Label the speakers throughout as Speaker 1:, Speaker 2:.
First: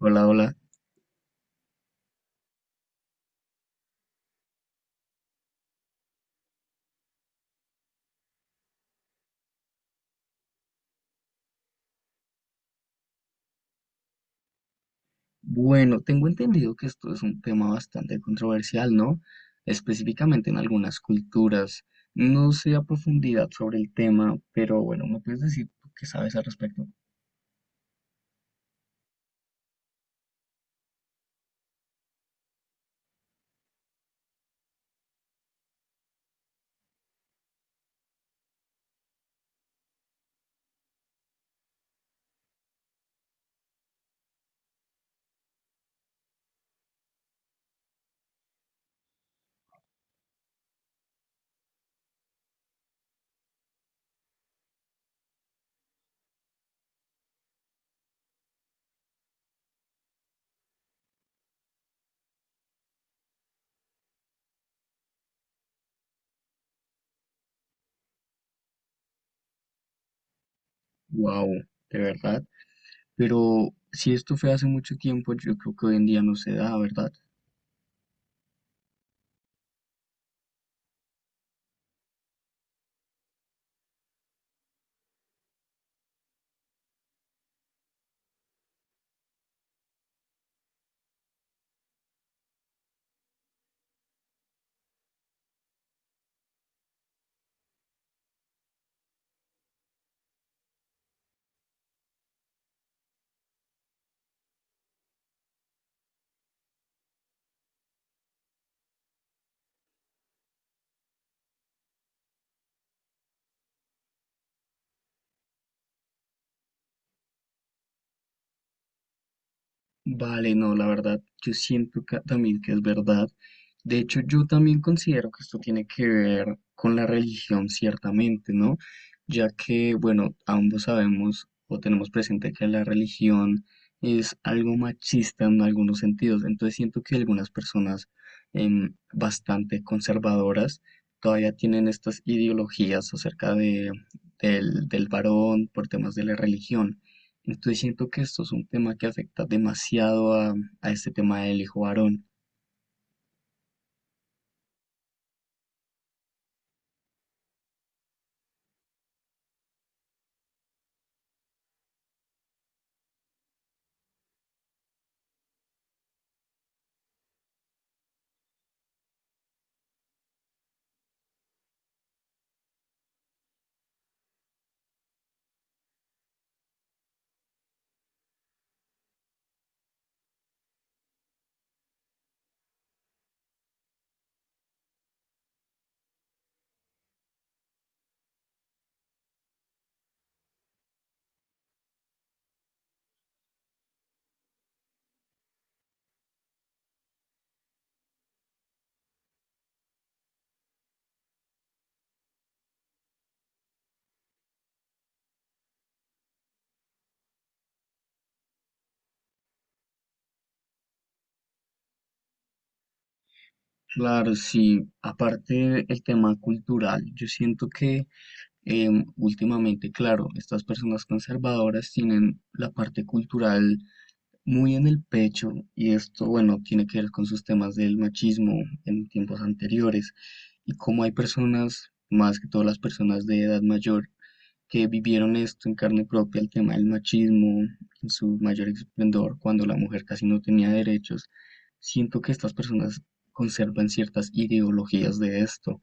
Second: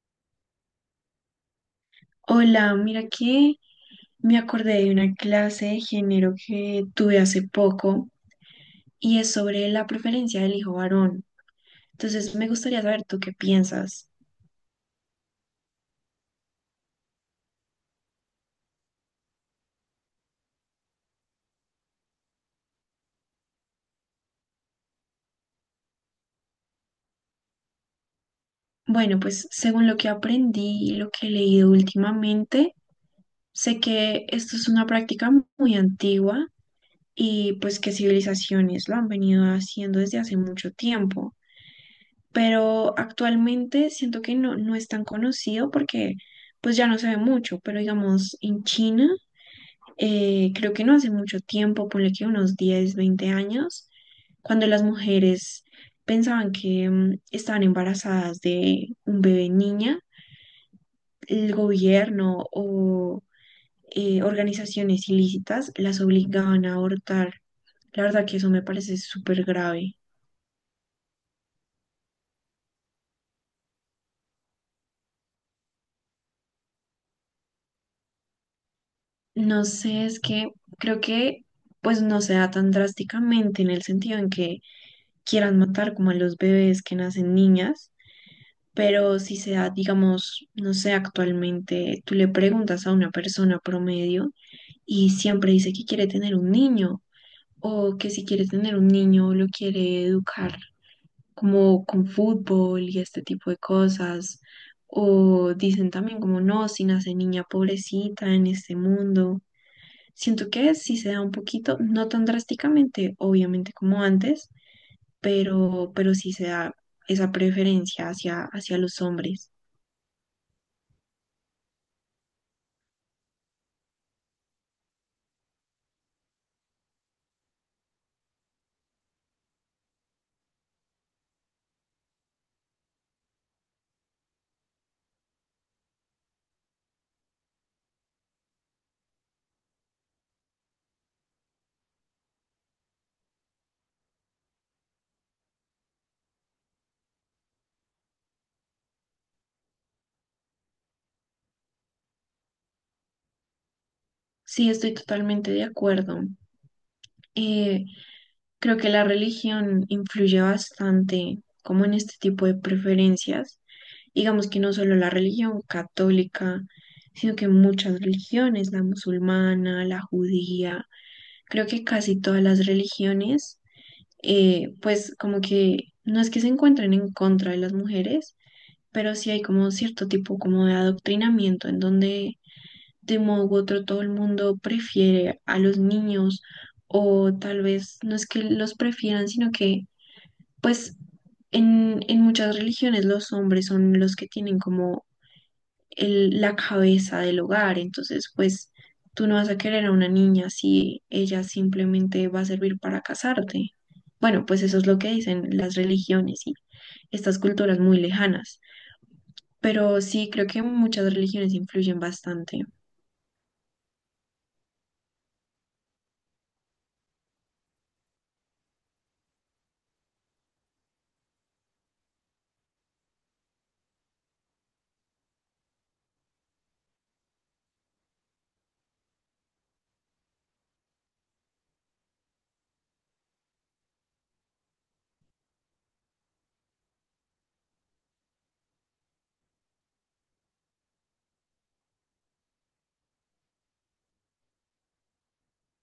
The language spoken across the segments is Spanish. Speaker 1: Hola, hola.
Speaker 2: Hola, mira que me acordé de una clase de género que tuve hace poco y es sobre la preferencia del hijo varón. Entonces me gustaría saber tú qué piensas.
Speaker 1: Bueno, tengo entendido que esto es un tema bastante controversial, ¿no? Específicamente en algunas culturas. No sé a profundidad sobre el tema, pero bueno, ¿me puedes decir tú qué sabes al respecto?
Speaker 2: Bueno, pues según lo que aprendí y lo que he leído últimamente, sé que esto es una práctica muy antigua y pues que civilizaciones lo han venido haciendo desde hace mucho tiempo, pero actualmente siento que no es tan conocido porque pues ya no se ve mucho, pero digamos en China. Creo que no hace mucho tiempo, ponle que unos 10, 20 años, cuando las mujeres pensaban que estaban embarazadas de un bebé niña, el gobierno o organizaciones ilícitas las obligaban a abortar. La verdad que eso me parece súper grave.
Speaker 1: Wow, de verdad. Pero si esto fue hace mucho tiempo, yo creo que hoy en día no se da, ¿verdad?
Speaker 2: No sé, es que creo que pues no se da tan drásticamente en el sentido en que quieran matar como a los bebés que nacen niñas. Pero si se da, digamos, no sé, actualmente tú le preguntas a una persona promedio y siempre dice que quiere tener un niño o que si quiere tener un niño lo quiere educar como con fútbol y este tipo de cosas. O dicen también como no, si nace niña pobrecita en este mundo. Siento que si se da un poquito, no tan drásticamente, obviamente como antes, pero sí se da esa preferencia hacia los hombres.
Speaker 1: Vale, no, la verdad, yo siento también que es verdad. De hecho, yo también considero que esto tiene que ver con la religión, ciertamente, ¿no? Ya que, bueno, ambos sabemos o tenemos presente que la religión es algo machista en algunos sentidos. Entonces siento que algunas personas bastante conservadoras todavía tienen estas ideologías acerca del varón por temas de la religión. Entonces siento que esto es un tema que afecta demasiado a este tema del hijo varón.
Speaker 2: Sí, estoy totalmente de acuerdo. Eh, Creo que la religión influye bastante como en este tipo de preferencias. Digamos que no solo la religión católica, sino que muchas religiones, la musulmana, la judía, creo que casi todas las religiones, pues como que no es que se encuentren en contra de las mujeres, pero sí hay como cierto tipo como de adoctrinamiento en donde de modo u otro todo el mundo prefiere a los niños o tal vez no es que los prefieran, sino que pues en muchas religiones los hombres son los que tienen como la cabeza del hogar, entonces pues tú no vas a querer a una niña si ella simplemente va a servir para casarte. Bueno, pues eso es lo que dicen las religiones y estas culturas muy lejanas, pero sí creo que muchas religiones influyen bastante.
Speaker 1: Claro, sí, aparte el tema cultural, yo siento que últimamente, claro, estas personas conservadoras tienen la parte cultural muy en el pecho y esto, bueno, tiene que ver con sus temas del machismo en tiempos anteriores y cómo hay personas, más que todas las personas de edad mayor, que vivieron esto en carne propia, el tema del machismo en su mayor esplendor, cuando la mujer casi no tenía derechos, siento que estas personas conservan ciertas ideologías de esto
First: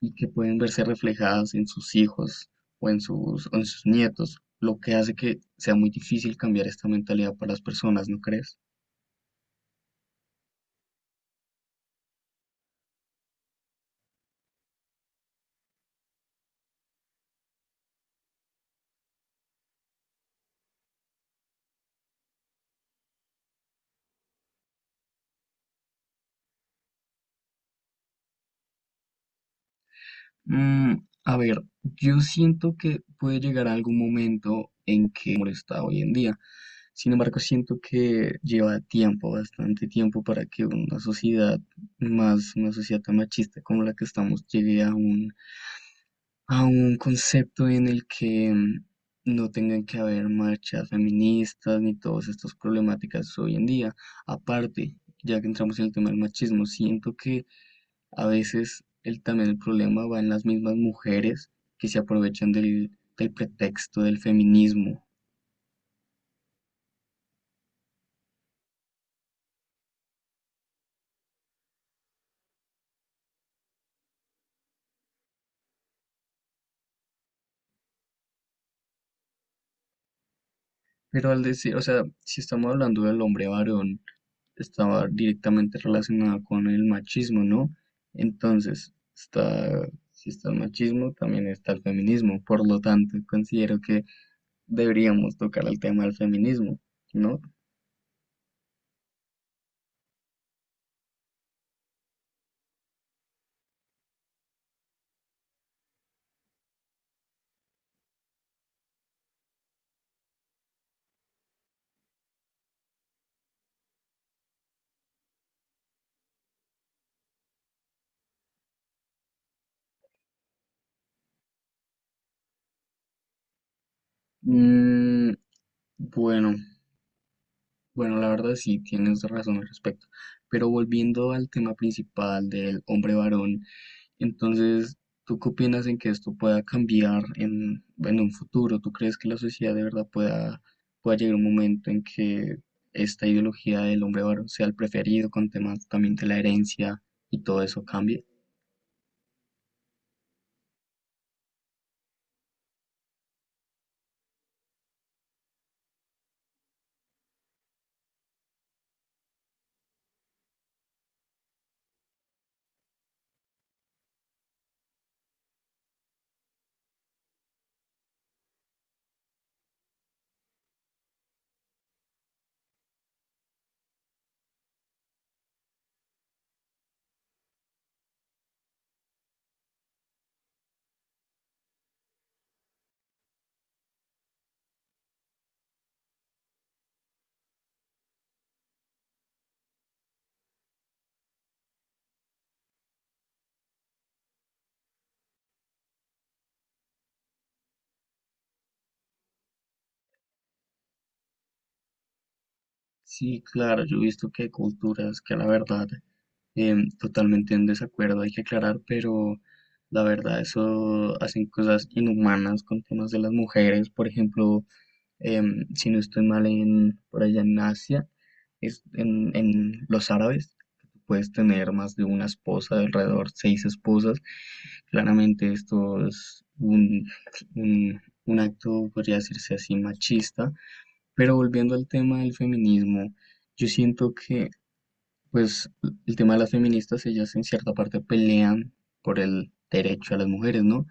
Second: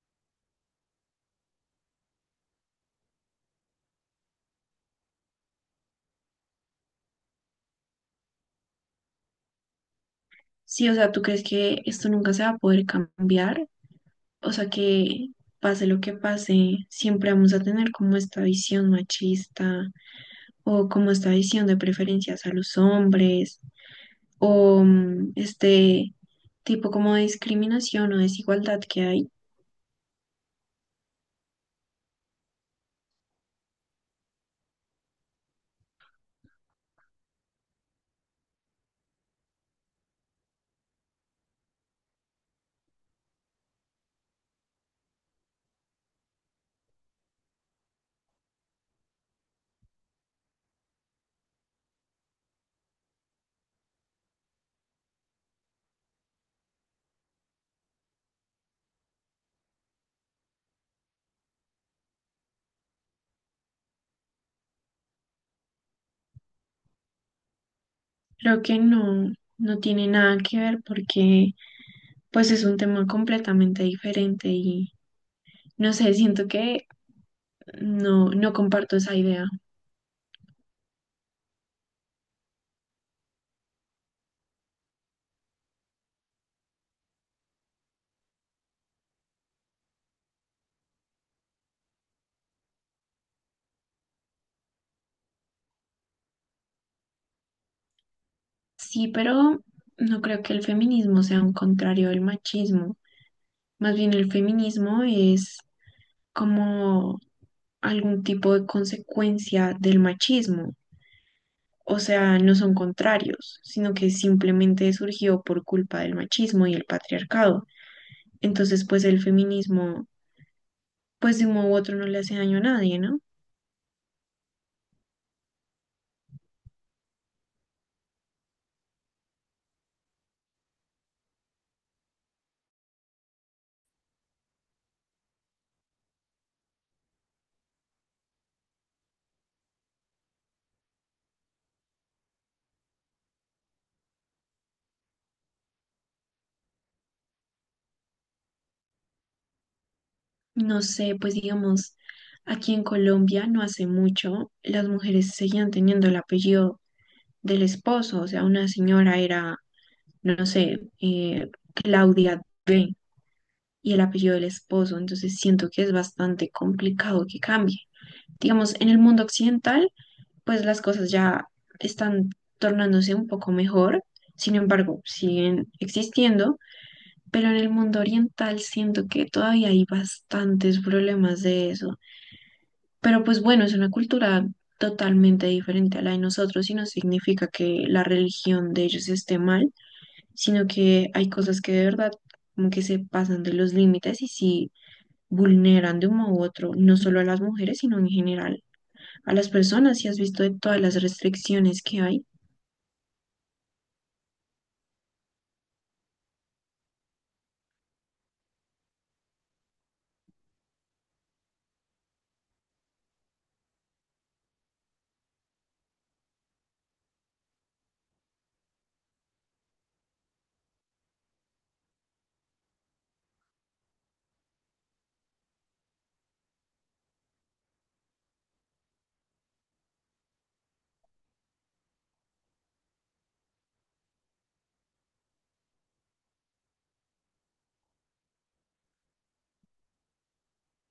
Speaker 1: y que pueden verse reflejadas en sus hijos o en o en sus nietos, lo que hace que sea muy difícil cambiar esta mentalidad para las personas, ¿no crees?
Speaker 2: Sí, o sea, ¿tú crees que esto nunca se va a poder cambiar? O sea, que pase lo que pase, siempre vamos a tener como esta visión machista o como esta visión de preferencias a los hombres o este tipo como de discriminación o desigualdad que hay.
Speaker 1: Mm, a ver, yo siento que puede llegar algún momento en que molesta hoy en día. Sin embargo, siento que lleva tiempo, bastante tiempo, para que una sociedad una sociedad tan machista como la que estamos, llegue a a un concepto en el que no tengan que haber marchas feministas ni todas estas problemáticas hoy en día. Aparte, ya que entramos en el tema del machismo, siento que a veces también el problema va en las mismas mujeres que se aprovechan del pretexto del feminismo.
Speaker 2: Creo que no, no tiene nada que ver porque pues es un tema completamente diferente y no sé, siento que no, no comparto esa idea.
Speaker 1: Pero al decir, o sea, si estamos hablando del hombre varón, estaba directamente relacionada con el machismo, ¿no? Entonces, si está el machismo, también está el feminismo. Por lo tanto, considero que deberíamos tocar el tema del feminismo, ¿no?
Speaker 2: Sí, pero no creo que el feminismo sea un contrario del machismo. Más bien el feminismo es como algún tipo de consecuencia del machismo. O sea, no son contrarios, sino que simplemente surgió por culpa del machismo y el patriarcado. Entonces, pues el feminismo, pues de un modo u otro no le hace daño a nadie, ¿no?
Speaker 1: Mm, bueno, Bueno, la verdad sí, tienes razón al respecto. Pero volviendo al tema principal del hombre varón, entonces, ¿tú qué opinas en que esto pueda cambiar en un futuro? ¿Tú crees que la sociedad de verdad pueda llegar un momento en que esta ideología del hombre varón sea el preferido con temas también de la herencia y todo eso cambie?
Speaker 2: No sé, pues digamos, aquí en Colombia no hace mucho las mujeres seguían teniendo el apellido del esposo, o sea, una señora era no sé, Claudia B. y el apellido del esposo. Entonces siento que es bastante complicado que cambie. Digamos, en el mundo occidental, pues las cosas ya están tornándose un poco mejor. Sin embargo, siguen existiendo, pero en el mundo oriental siento que todavía hay bastantes problemas de eso. Pero pues bueno, es una cultura totalmente diferente a la de nosotros y no significa que la religión de ellos esté mal, sino que hay cosas que de verdad como que se pasan de los límites y sí vulneran de un modo u otro, no solo a las mujeres, sino en general a las personas. Si has visto de todas las restricciones que hay,
Speaker 1: Sí, claro, yo he visto que hay culturas que la verdad totalmente en desacuerdo, hay que aclarar, pero la verdad eso hacen cosas inhumanas con temas de las mujeres, por ejemplo, si no estoy mal por allá en Asia, es en los árabes, puedes tener más de una esposa, de alrededor seis esposas, claramente esto es un, un acto, podría decirse así, machista. Pero volviendo al tema del feminismo, yo siento pues, el tema de las feministas, ellas en cierta parte pelean por el derecho a las mujeres, ¿no?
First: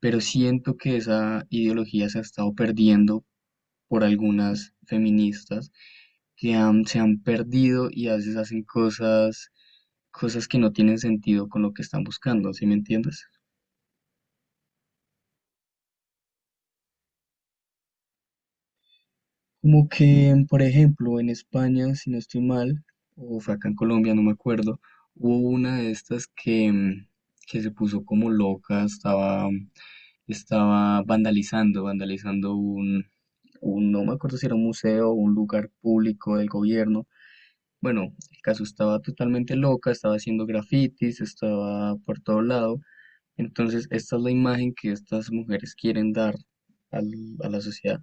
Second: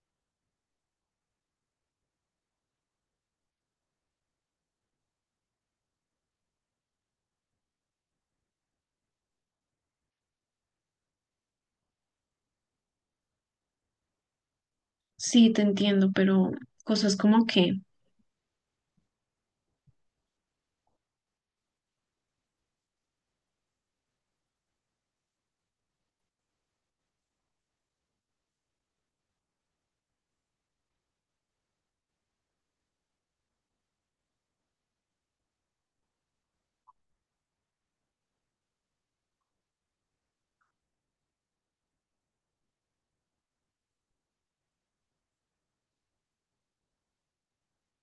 Speaker 1: Pero siento que esa ideología se ha estado perdiendo por algunas feministas que se han perdido y a veces hacen cosas que no tienen sentido con lo que están buscando, ¿sí me entiendes?
Speaker 2: sí te entiendo, pero cosas como que,
Speaker 1: Como que, por ejemplo, en España, si no estoy mal, o fue acá en Colombia, no me acuerdo, hubo una de estas que, que se puso como loca, estaba vandalizando un, no me acuerdo si era un museo o un lugar público del gobierno. Bueno, el caso estaba totalmente loca, estaba haciendo grafitis, estaba por todo lado. Entonces, esta es la imagen que estas mujeres quieren dar a la sociedad.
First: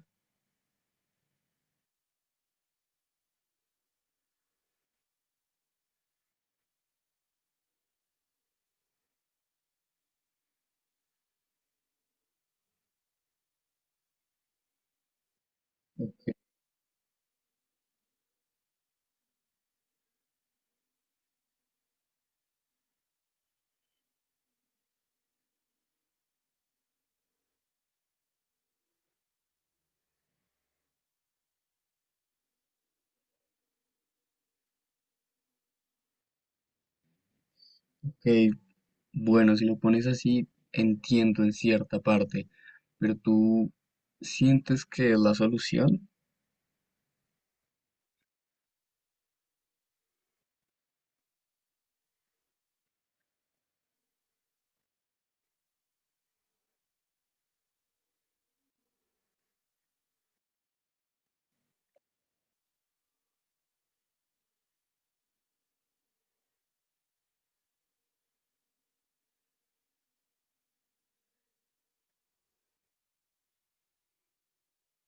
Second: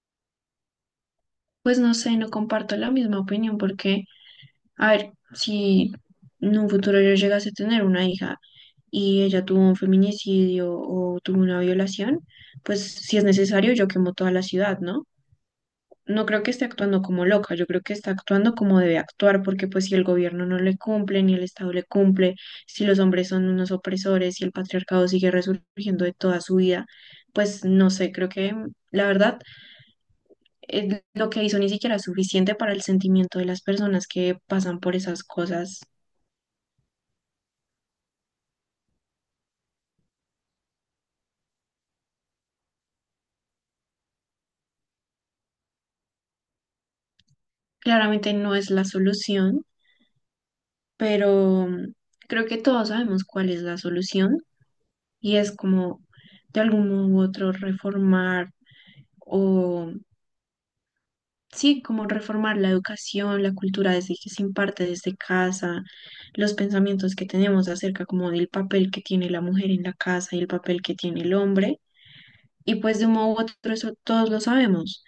Speaker 2: pues no sé, no comparto la misma opinión porque, a ver, si en un futuro yo llegase a tener una hija y ella tuvo un feminicidio o tuvo una violación, pues si es necesario yo quemo toda la ciudad, ¿no? No creo que esté actuando como loca, yo creo que está actuando como debe actuar, porque pues si el gobierno no le cumple, ni el Estado le cumple, si los hombres son unos opresores, si el patriarcado sigue resurgiendo de toda su vida, pues no sé, creo que la verdad lo que hizo ni siquiera es suficiente para el sentimiento de las personas que pasan por esas cosas.
Speaker 1: Ok, bueno, si lo pones así, entiendo en cierta parte, pero tú sientes que es la solución.
Speaker 2: Claramente no es la solución, pero creo que todos sabemos cuál es la solución y es como de algún modo u otro reformar o sí, como reformar la educación, la cultura desde que se imparte desde casa, los pensamientos que tenemos acerca como del papel que tiene la mujer en la casa y el papel que tiene el hombre. Y pues de un modo u otro eso todos lo sabemos,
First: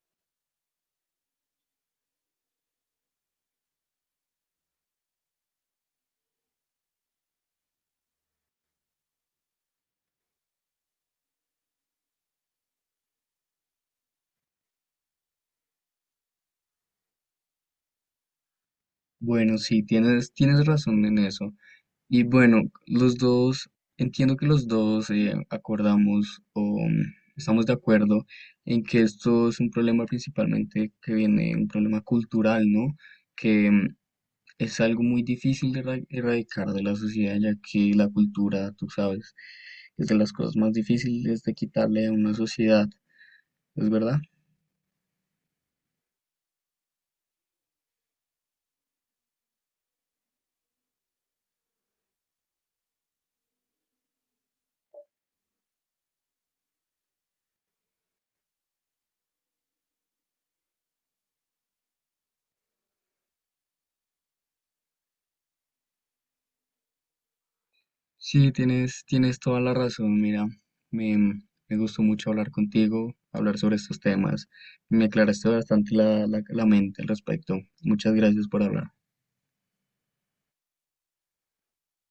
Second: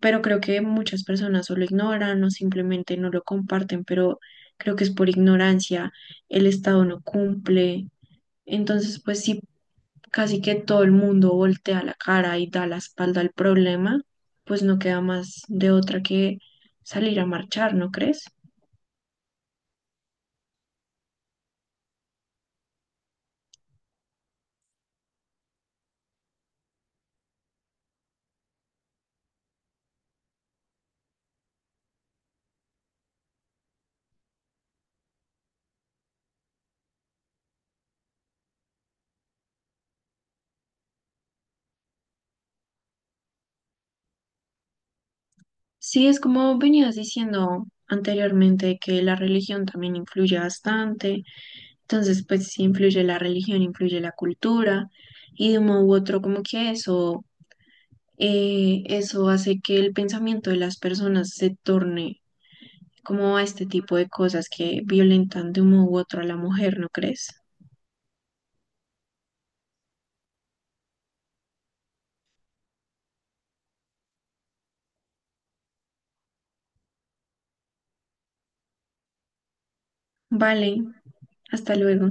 Speaker 2: pero creo que muchas personas o lo ignoran o simplemente no lo comparten, pero creo que es por ignorancia, el Estado no cumple. Entonces, pues sí casi que todo el mundo voltea la cara y da la espalda al problema, pues no queda más de otra que salir a marchar, ¿no crees?
Speaker 1: Bueno, sí, tienes razón en eso. Y bueno, los dos, entiendo que los dos acordamos o estamos de acuerdo en que esto es un problema principalmente que viene, un problema cultural, ¿no? Que es algo muy difícil de erradicar de la sociedad, ya que la cultura, tú sabes, es de las cosas más difíciles de quitarle a una sociedad, ¿es verdad?
Speaker 2: Sí, es como venías diciendo anteriormente que la religión también influye bastante, entonces pues sí influye la religión, influye la cultura y de un modo u otro como que eso, eso hace que el pensamiento de las personas se torne como a este tipo de cosas que violentan de un modo u otro a la mujer, ¿no crees?
Speaker 1: Sí, tienes toda la razón, mira, me, me gustó mucho hablar contigo, hablar sobre estos temas, me aclaraste bastante la mente al respecto, muchas gracias por hablar.
Speaker 2: Vale, hasta luego.